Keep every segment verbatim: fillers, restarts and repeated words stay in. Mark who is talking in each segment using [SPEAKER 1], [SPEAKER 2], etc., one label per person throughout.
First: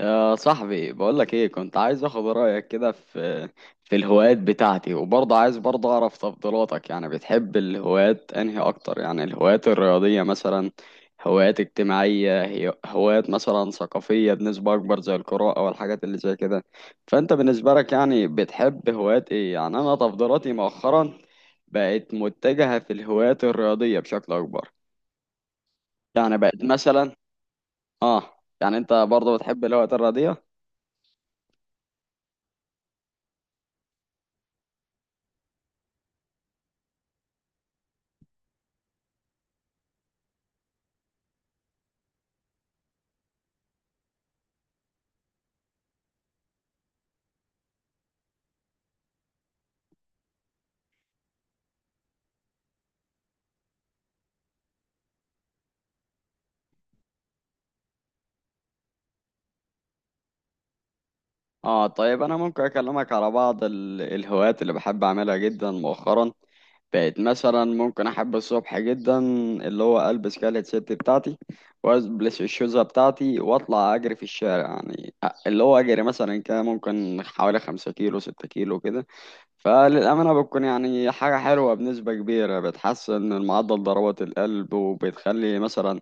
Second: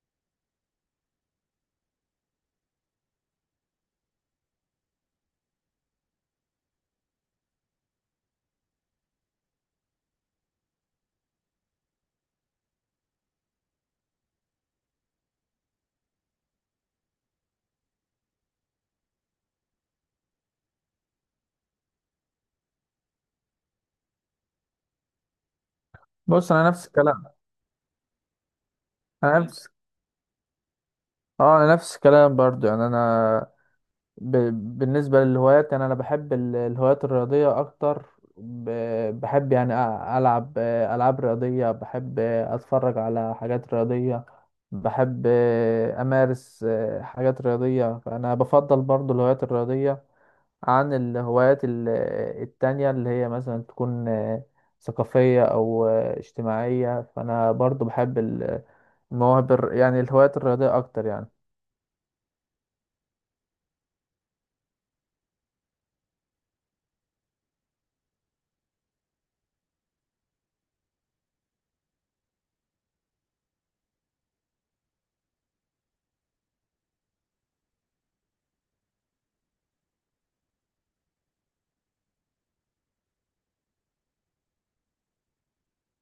[SPEAKER 1] يا صاحبي بقولك ايه كنت عايز اخد رأيك كده في في الهوايات بتاعتي، وبرضه عايز برضه اعرف تفضيلاتك. يعني بتحب الهوايات انهي اكتر؟ يعني الهوايات الرياضية مثلا، هوايات اجتماعية، هي- هوايات مثلا ثقافية بنسبة اكبر زي القراءة والحاجات اللي زي كده. فانت بالنسبة لك يعني بتحب هوايات ايه؟ يعني انا تفضيلاتي مؤخرا بقت متجهة في الهوايات الرياضية بشكل اكبر. يعني
[SPEAKER 2] بص،
[SPEAKER 1] بقت
[SPEAKER 2] انا نفس
[SPEAKER 1] مثلا.
[SPEAKER 2] الكلام.
[SPEAKER 1] اه. يعني انت برضه
[SPEAKER 2] انا
[SPEAKER 1] بتحب
[SPEAKER 2] نفس
[SPEAKER 1] الهوايات الرياضية.
[SPEAKER 2] اه انا نفس الكلام برضو. يعني انا ب... بالنسبه للهوايات، يعني انا بحب ال- الهوايات الرياضيه اكتر. ب... بحب، يعني أ- العب العاب رياضيه، بحب اتفرج على حاجات رياضيه، بحب امارس حاجات رياضيه. فانا بفضل برضو الهوايات الرياضيه عن الهوايات ال- التانية، اللي هي مثلا تكون آه، ثقافية أو آه، اجتماعية. فأنا برضو بحب ال- المواهب الر- يعني الهوايات الرياضية أكتر يعني.
[SPEAKER 1] اه طيب، انا ممكن اكلمك على بعض ال- الهوايات اللي بحب اعملها جدا. مؤخرا بقت مثلا ممكن احب الصبح جدا، اللي هو البس كالة ست بتاعتي والبس الشوزة بتاعتي واطلع اجري في الشارع. يعني اللي هو اجري مثلا كده ممكن حوالي خمسة كيلو ستة كيلو كده. فللأمانة بتكون يعني حاجة حلوة بنسبة كبيرة، بتحسن من معدل ضربات القلب، وبتخلي مثلا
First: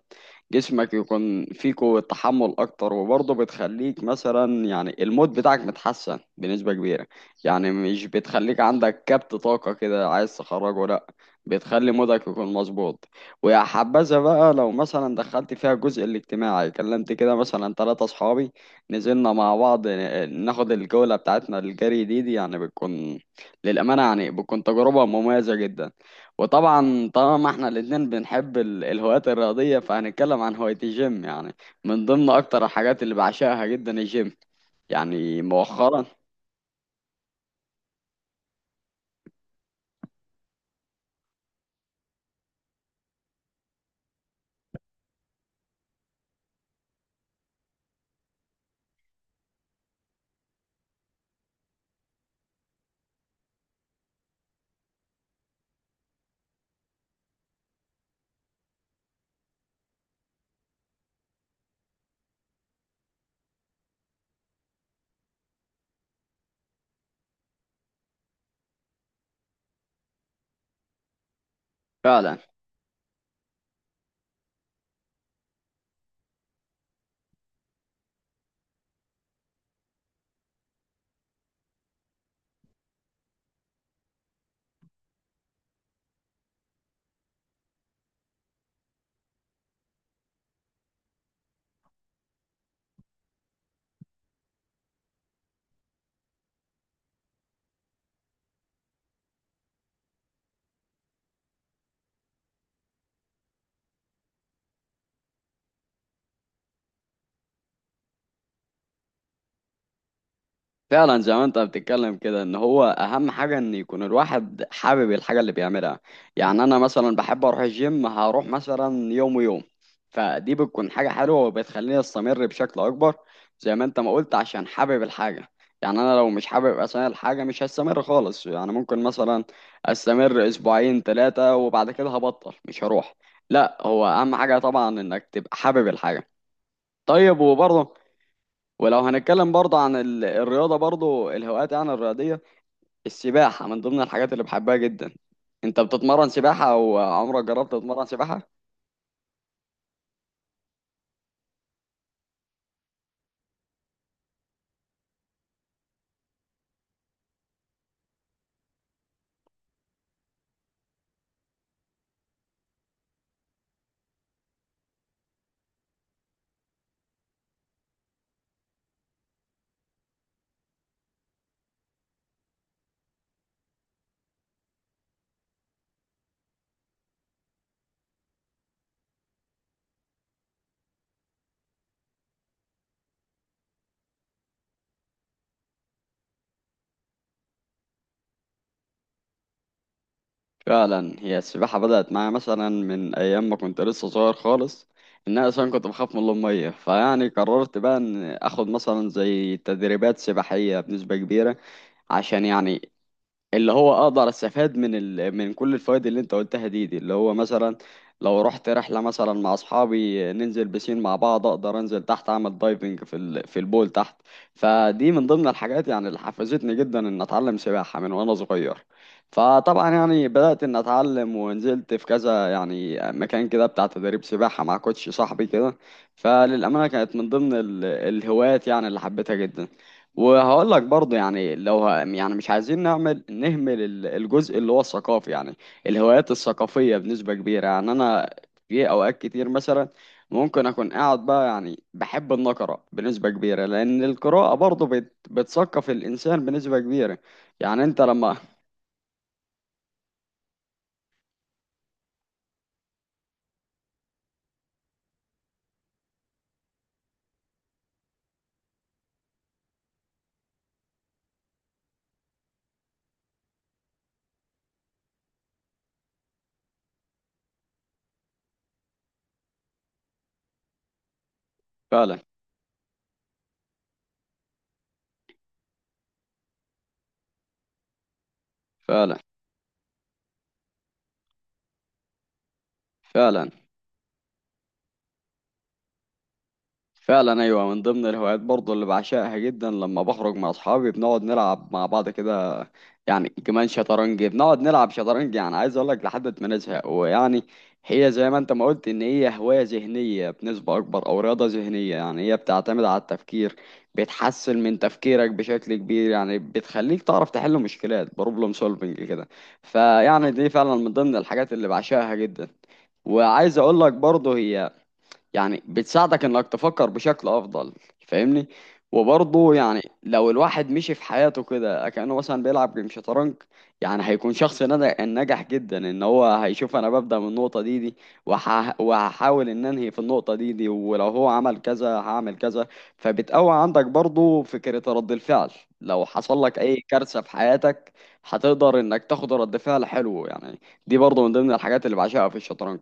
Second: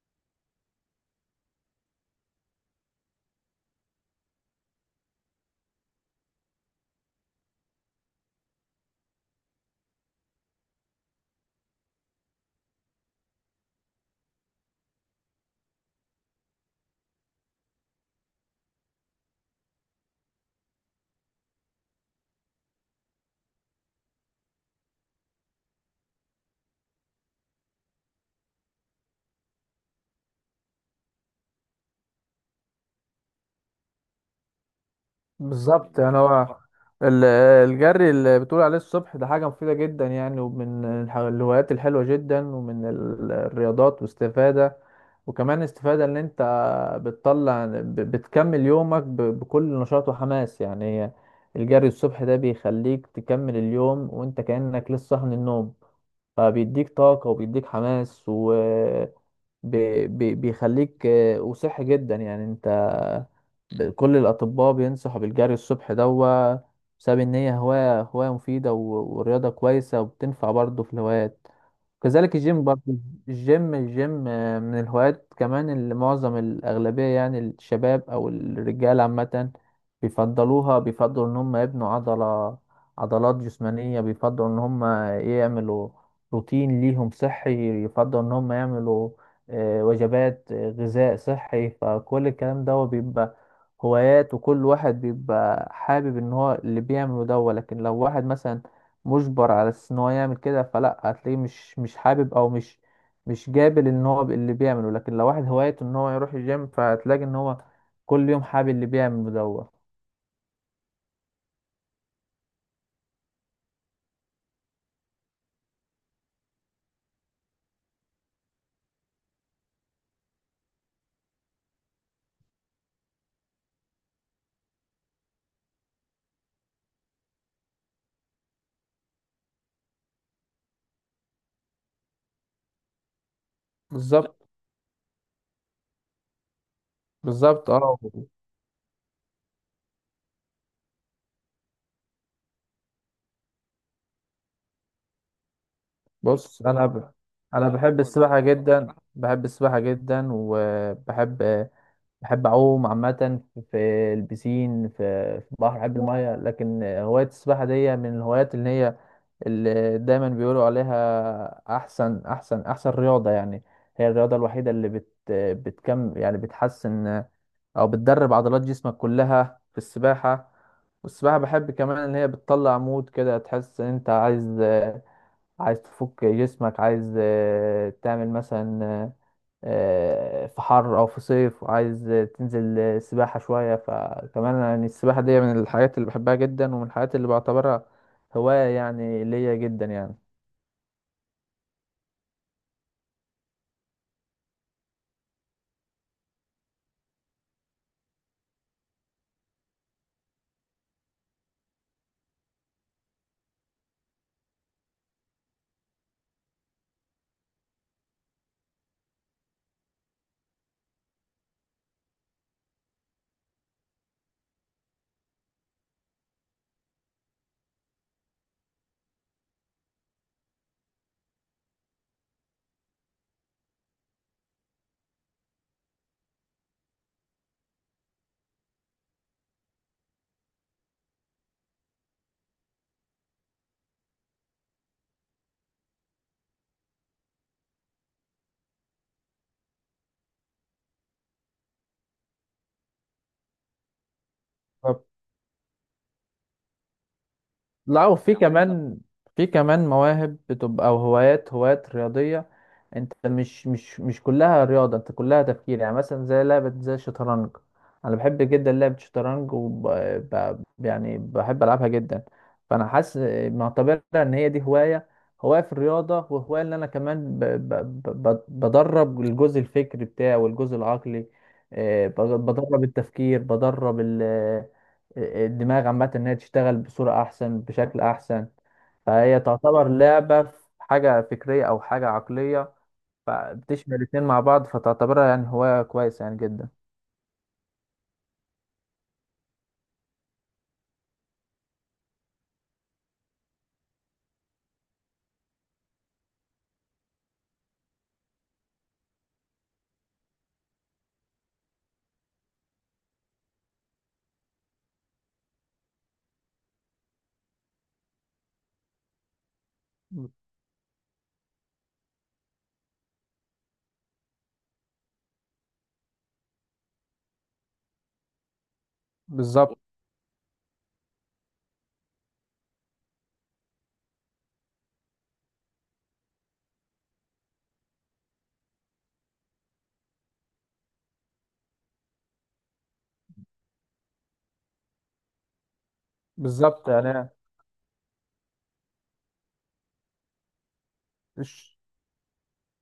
[SPEAKER 1] جسمك يكون فيه قوة تحمل أكتر، وبرضه بتخليك مثلا يعني المود بتاعك متحسن بنسبة كبيرة. يعني مش بتخليك عندك كبت طاقة كده عايز تخرجه، لأ، بتخلي مودك يكون مظبوط. ويا حبذا بقى لو مثلا دخلت فيها الجزء الاجتماعي، كلمت كده مثلا ثلاثة أصحابي، نزلنا مع بعض ن- ناخد الجولة بتاعتنا الجري دي, دي، يعني بتكون، للأمانة يعني بتكون تجربة مميزة جدا. وطبعا طالما احنا الاتنين بنحب ال- الهوايات الرياضية، فهنتكلم عن هواية الجيم. يعني من ضمن أكتر الحاجات اللي بعشقها جدا الجيم. يعني
[SPEAKER 2] بالظبط،
[SPEAKER 1] مؤخرا.
[SPEAKER 2] يعني هو ال- الجري اللي بتقول عليه الصبح ده حاجة مفيدة جدا يعني، ومن الح- الهوايات الحلوة جدا، ومن ال- الرياضات واستفادة. وكمان استفادة ان انت بتطلع ب- بتكمل يومك ب- بكل نشاط وحماس. يعني هي الجري الصبح ده بيخليك تكمل اليوم وانت كأنك لسه صاحي من النوم، فبيديك طاقة وبيديك حماس و... بي بي بيخليك آه، وصحي جدا. يعني انت ب- كل الأطباء بينصحوا بالجري الصبح دوا، بسبب إن هي هواية هواية مفيدة و- ورياضة كويسة، وبتنفع برضه في الهوايات. كذلك
[SPEAKER 1] فعلا.
[SPEAKER 2] الجيم برضه. الجيم الجيم آه، من الهوايات كمان، اللي معظم الأغلبية يعني الشباب أو الرجال عامة بيفضلوها. بيفضلوا إن هم يبنوا عضلة عضلات جسمانية، بيفضلوا إن هم يعملوا روتين ليهم صحي، يفضلوا إن هم يعملوا آه، وجبات آه، غذاء صحي. فكل الكلام ده هو بيبقى هوايات، وكل واحد بيبقى حابب ان هو اللي بيعمله ده هو. لكن لو واحد مثلا مجبر على اساس ان هو يعمل كده، فلا هتلاقيه مش مش حابب، او مش مش قابل ان هو اللي بيعمله. لكن لو واحد هوايته ان هو يروح الجيم، فهتلاقي ان هو كل يوم حابب اللي بيعمله ده هو.
[SPEAKER 1] فعلا زي ما انت بتتكلم كده، ان هو اهم حاجه ان يكون الواحد حابب الحاجه اللي بيعملها. يعني انا مثلا بحب اروح الجيم، هروح مثلا يوم ويوم، فدي بتكون حاجه حلوه وبتخليني استمر بشكل اكبر. زي ما انت ما قلت، عشان حابب الحاجه. يعني انا لو مش حابب اصلا الحاجه مش هستمر خالص. يعني ممكن مثلا استمر اسبوعين ثلاثه وبعد كده هبطل مش هروح. لا، هو اهم
[SPEAKER 2] بالظبط.
[SPEAKER 1] حاجه طبعا انك تبقى حابب الحاجه. طيب،
[SPEAKER 2] بالظبط،
[SPEAKER 1] وبرضه،
[SPEAKER 2] اه.
[SPEAKER 1] ولو هنتكلم برضه عن ال- الرياضة، برضه الهوايات يعني الرياضية، السباحة من ضمن الحاجات اللي بحبها جدا. انت بتتمرن
[SPEAKER 2] بص،
[SPEAKER 1] سباحة
[SPEAKER 2] انا
[SPEAKER 1] او
[SPEAKER 2] ب...
[SPEAKER 1] عمرك
[SPEAKER 2] انا لا،
[SPEAKER 1] جربت
[SPEAKER 2] بحب هو
[SPEAKER 1] تتمرن
[SPEAKER 2] السباحة
[SPEAKER 1] سباحة؟
[SPEAKER 2] جدا، بحب السباحة جدا، وبحب، بحب اعوم عامة في في البسين، في في البحر، بحب المية. لكن هواية السباحة دي من الهوايات اللي هي اللي دايما بيقولوا عليها احسن احسن احسن رياضة يعني. هي الرياضة الوحيدة اللي بت بتكم، يعني بتحسن او بتدرب عضلات جسمك كلها في السباحة. والسباحة بحب كمان ان هي بتطلع مود كده، تحس ان انت عايز عايز تفك جسمك، عايز تعمل مثلا آه، في حر او في صيف، وعايز تنزل سباحة شوية. فكمان يعني السباحة دي من الحاجات اللي بحبها جدا، ومن الحاجات اللي بعتبرها هواية يعني ليا جدا يعني.
[SPEAKER 1] فعلا. هي السباحة بدأت معايا مثلا من ايام ما كنت لسه صغير خالص، ان انا اصلا كنت بخاف من المية. فيعني قررت بقى ان اخد مثلا زي تدريبات سباحية بنسبة كبيرة، عشان يعني اللي هو اقدر استفاد من ال... من كل الفوائد اللي انت قلتها دي دي، اللي هو مثلا لو رحت رحله مثلا مع اصحابي ننزل بسين مع بعض، اقدر انزل تحت اعمل دايفنج في ال... في البول تحت. فدي من ضمن الحاجات يعني اللي حفزتني جدا ان اتعلم سباحه من وانا صغير. فطبعا يعني بدات ان اتعلم ونزلت في كذا يعني مكان كده بتاع تدريب سباحه مع كوتش صاحبي كده. فللامانه كانت من ضمن ال... الهوايات يعني اللي حبيتها جدا. وهقول لك برضه، يعني لو ه... يعني مش عايزين نعمل نهمل ال- الجزء اللي هو الثقافي. يعني الهوايات الثقافية بنسبة كبيرة، يعني أنا في أوقات كتير مثلا ممكن أكون قاعد بقى، يعني بحب النقرة بنسبة كبيرة، لأن القراءة برضه بت... بتثقف الإنسان بنسبة كبيرة. يعني أنت
[SPEAKER 2] لا، وفي
[SPEAKER 1] لما.
[SPEAKER 2] يعني مثلا كمان، في كمان مواهب بتبقى، او هوايات هوايات رياضية. انت مش مش مش كلها رياضة، انت كلها تفكير. يعني مثلا زي لعبة زي الشطرنج، انا بحب جدا لعبة الشطرنج وب... ب... يعني بحب العبها جدا. فانا حاسس، معتبرها ان هي دي هواية، هواية في الرياضة، وهواية ان انا كمان ب... ب... ب... بدرب الجزء الفكري بتاعي والجزء العقلي. آه،
[SPEAKER 1] فعلا.
[SPEAKER 2] بدرب التفكير، بدرب ال... الدماغ عامة إنها تشتغل بصورة أحسن، بشكل أحسن.
[SPEAKER 1] فعلا.
[SPEAKER 2] فهي مم. تعتبر لعبة في حاجة فكرية أو حاجة عقلية،
[SPEAKER 1] فعلا.
[SPEAKER 2] فبتشمل الاتنين مع بعض. فتعتبرها يعني هواية كويسة يعني جدا.
[SPEAKER 1] فعلا ايوه، من ضمن الهوايات برضو اللي بعشقها جدا، لما بخرج مع اصحابي بنقعد نلعب مع بعض كده. يعني كمان شطرنج، بنقعد نلعب شطرنج يعني عايز اقول لك لحد ما نزهق. ويعني هي زي ما انت ما قلت ان هي هواية ذهنية بنسبة اكبر او رياضة ذهنية، يعني هي بتعتمد على التفكير، بتحسن من تفكيرك بشكل كبير، يعني بتخليك تعرف تحل مشكلات، بروبلم سولفنج كده. فيعني دي فعلا من ضمن الحاجات اللي بعشقها جدا. وعايز اقول لك برضه هي يعني بتساعدك انك تفكر بشكل افضل. فاهمني. وبرضه
[SPEAKER 2] بالظبط.
[SPEAKER 1] يعني لو الواحد مشي في حياته كده كأنه مثلا بيلعب جيم شطرنج، يعني هيكون شخص ند- ناجح جدا، ان هو هيشوف انا ببدأ من النقطة دي دي، وهح- وهحاول ان انهي في النقطة دي دي، ولو هو عمل كذا هعمل كذا. فبتقوي عندك برضه فكرة رد الفعل. لو حصل لك اي
[SPEAKER 2] بالظبط
[SPEAKER 1] كارثة
[SPEAKER 2] يعني
[SPEAKER 1] في حياتك، هتقدر انك تاخد رد فعل حلو. يعني دي برضه من ضمن
[SPEAKER 2] الش-
[SPEAKER 1] الحاجات اللي بعشقها في الشطرنج.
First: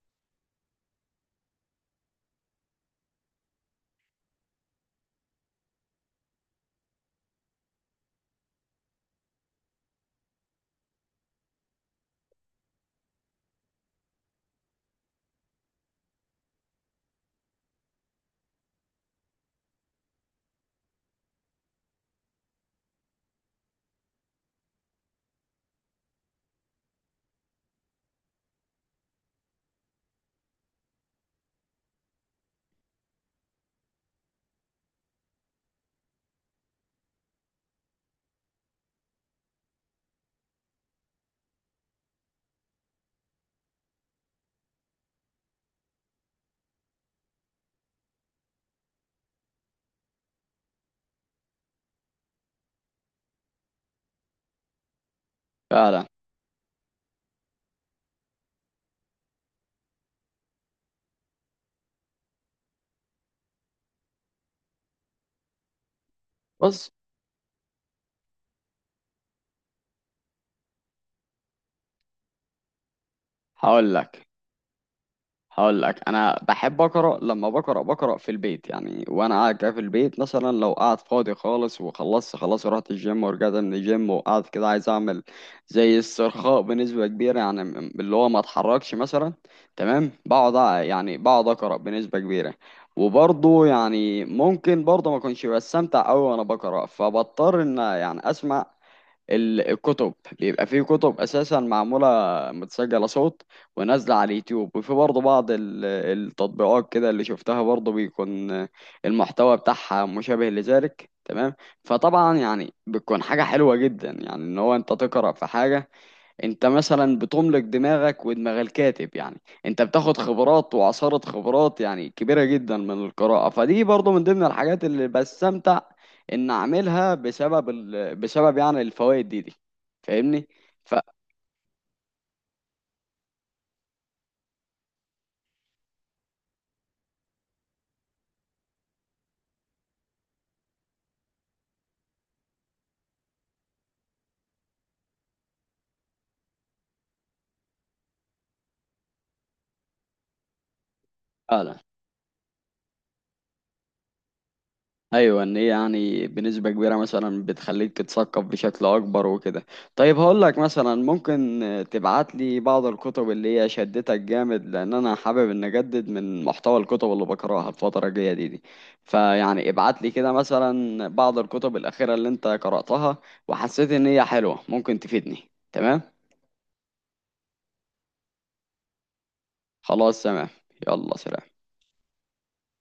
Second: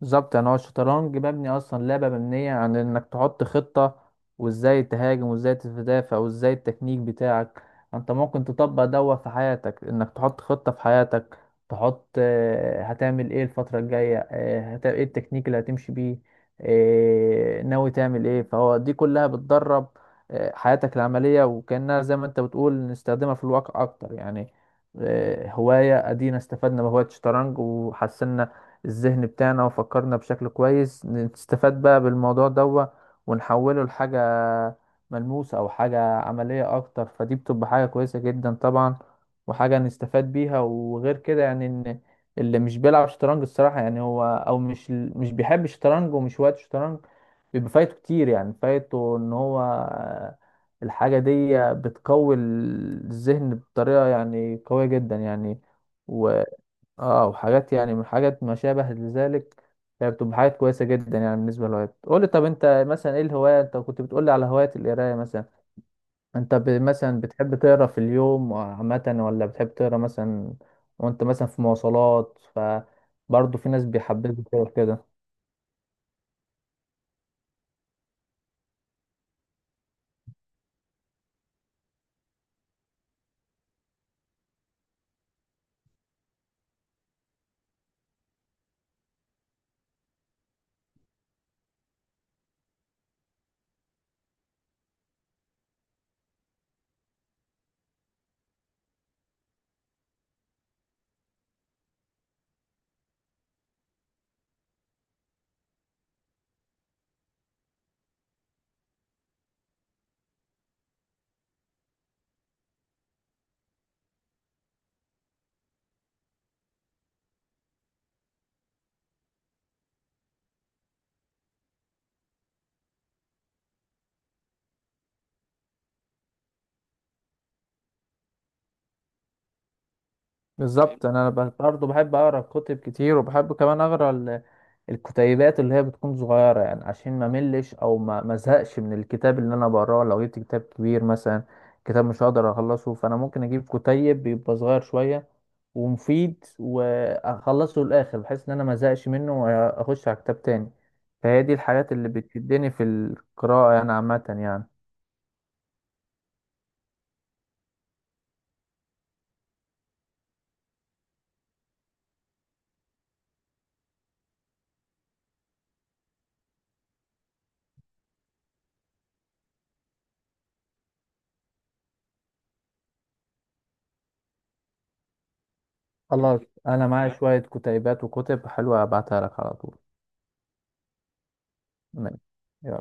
[SPEAKER 2] بالظبط يعني هو الشطرنج مبني اصلا، لعبه مبنيه عن انك تحط خطه، وازاي تهاجم، وازاي تدافع، وازاي التكنيك بتاعك. انت ممكن تطبق دوت في حياتك، انك تحط خطه في حياتك، تحط آه، هتعمل ايه الفتره الجايه، آه، هت- ايه التكنيك اللي هتمشي بيه، آه، ناوي تعمل ايه. فهو دي كلها بتدرب آه، حياتك العمليه، وكانها زي ما انت بتقول نستخدمها في الواقع اكتر يعني. آه، هوايه ادينا استفدنا بهوايه الشطرنج، وحسنا الذهن بتاعنا، وفكرنا بشكل كويس. نستفاد بقى بالموضوع ده ونحوله لحاجة ملموسة، أو حاجة عملية أكتر. فدي بتبقى حاجة كويسة جدا طبعا، وحاجة نستفاد بيها. وغير كده يعني، إن اللي مش بيلعب شطرنج الصراحة، يعني هو أو مش مش بيحب الشطرنج، ومش وقت شطرنج، بيبقى فايته كتير. يعني فايته إن هو الحاجة دي بتقوي الذهن بطريقة يعني قوية جدا يعني.
[SPEAKER 1] فعلا.
[SPEAKER 2] اه، وحاجات يعني من حاجات ما شابه لذلك، يعني بتبقى حاجات كويسه جدا يعني. بالنسبه للهوايات، قول لي طب انت مثلا ايه الهوايه؟ انت كنت بتقول لي على هوايه القرايه مثلا، انت ب...
[SPEAKER 1] بص،
[SPEAKER 2] مثلا بتحب تقرا في اليوم عامه، ولا بتحب تقرا مثلا وانت مثلا في مواصلات؟ ف برضه في ناس
[SPEAKER 1] هقول لك،
[SPEAKER 2] بيحببوا تقرا كده.
[SPEAKER 1] هقول لك انا بحب اقرا. لما بقرا، بقرا في البيت يعني وانا قاعد كده في البيت، مثلا لو قاعد فاضي خالص وخلصت خلاص رحت الجيم ورجعت من الجيم وقاعد كده عايز اعمل زي استرخاء بنسبه كبيره، يعني م- اللي هو ما اتحركش مثلا، تمام، بقعد أع- يعني بقعد اقرا بنسبه كبيره. وبرضه يعني ممكن برضه ما اكونش بستمتع قوي وانا بقرا، فبضطر ان يعني اسمع ال- الكتب. بيبقى فيه كتب اساسا معموله متسجله صوت ونازله على اليوتيوب، وفي برضه بعض ال- التطبيقات كده اللي شفتها برضه بيكون المحتوى بتاعها مشابه لذلك تمام. فطبعا يعني بتكون حاجه حلوه جدا يعني ان هو انت تقرا في حاجه. انت مثلا بتملك دماغك ودماغ الكاتب يعني، انت بتاخد خبرات وعصارة خبرات يعني كبيرة جدا من القراءة. فدي برضو من ضمن الحاجات اللي بستمتع ان اعملها بسبب ال... بسبب يعني الفوائد دي دي. فاهمني.
[SPEAKER 2] فاهم، بالظبط. انا ب- برضه بحب اقرا كتب كتير، وبحب كمان اقرا ال- الكتيبات اللي هي بتكون صغيره، يعني عشان ما ملش، او ما ما زهقش من الكتاب. اللي انا بقراه لو جبت كتاب كبير مثلا، كتاب مش هقدر اخلصه، فانا ممكن اجيب كتيب بيبقى صغير شويه ومفيد، واخلصه للاخر، بحيث ان انا ما زهقش منه واخش على كتاب تاني. فهي دي
[SPEAKER 1] فعلا
[SPEAKER 2] الحاجات اللي بتشدني في القراءه يعني عامه يعني.
[SPEAKER 1] ايوه، ان هي يعني بنسبه كبيره مثلا بتخليك تتثقف بشكل اكبر وكده. طيب، هقول لك مثلا ممكن تبعت لي بعض الكتب اللي هي شدتك جامد، لان انا حابب ان اجدد من محتوى الكتب اللي بقراها الفتره الجايه دي, دي. فيعني ابعت لي كده مثلا بعض الكتب الاخيره اللي انت قراتها وحسيت ان هي حلوه ممكن تفيدني. تمام.
[SPEAKER 2] خلاص، انا معايا شويه كتيبات وكتب حلوه، ابعتها لك على طول.
[SPEAKER 1] خلاص، تمام. يلا سلام.
[SPEAKER 2] ماشي، يلا.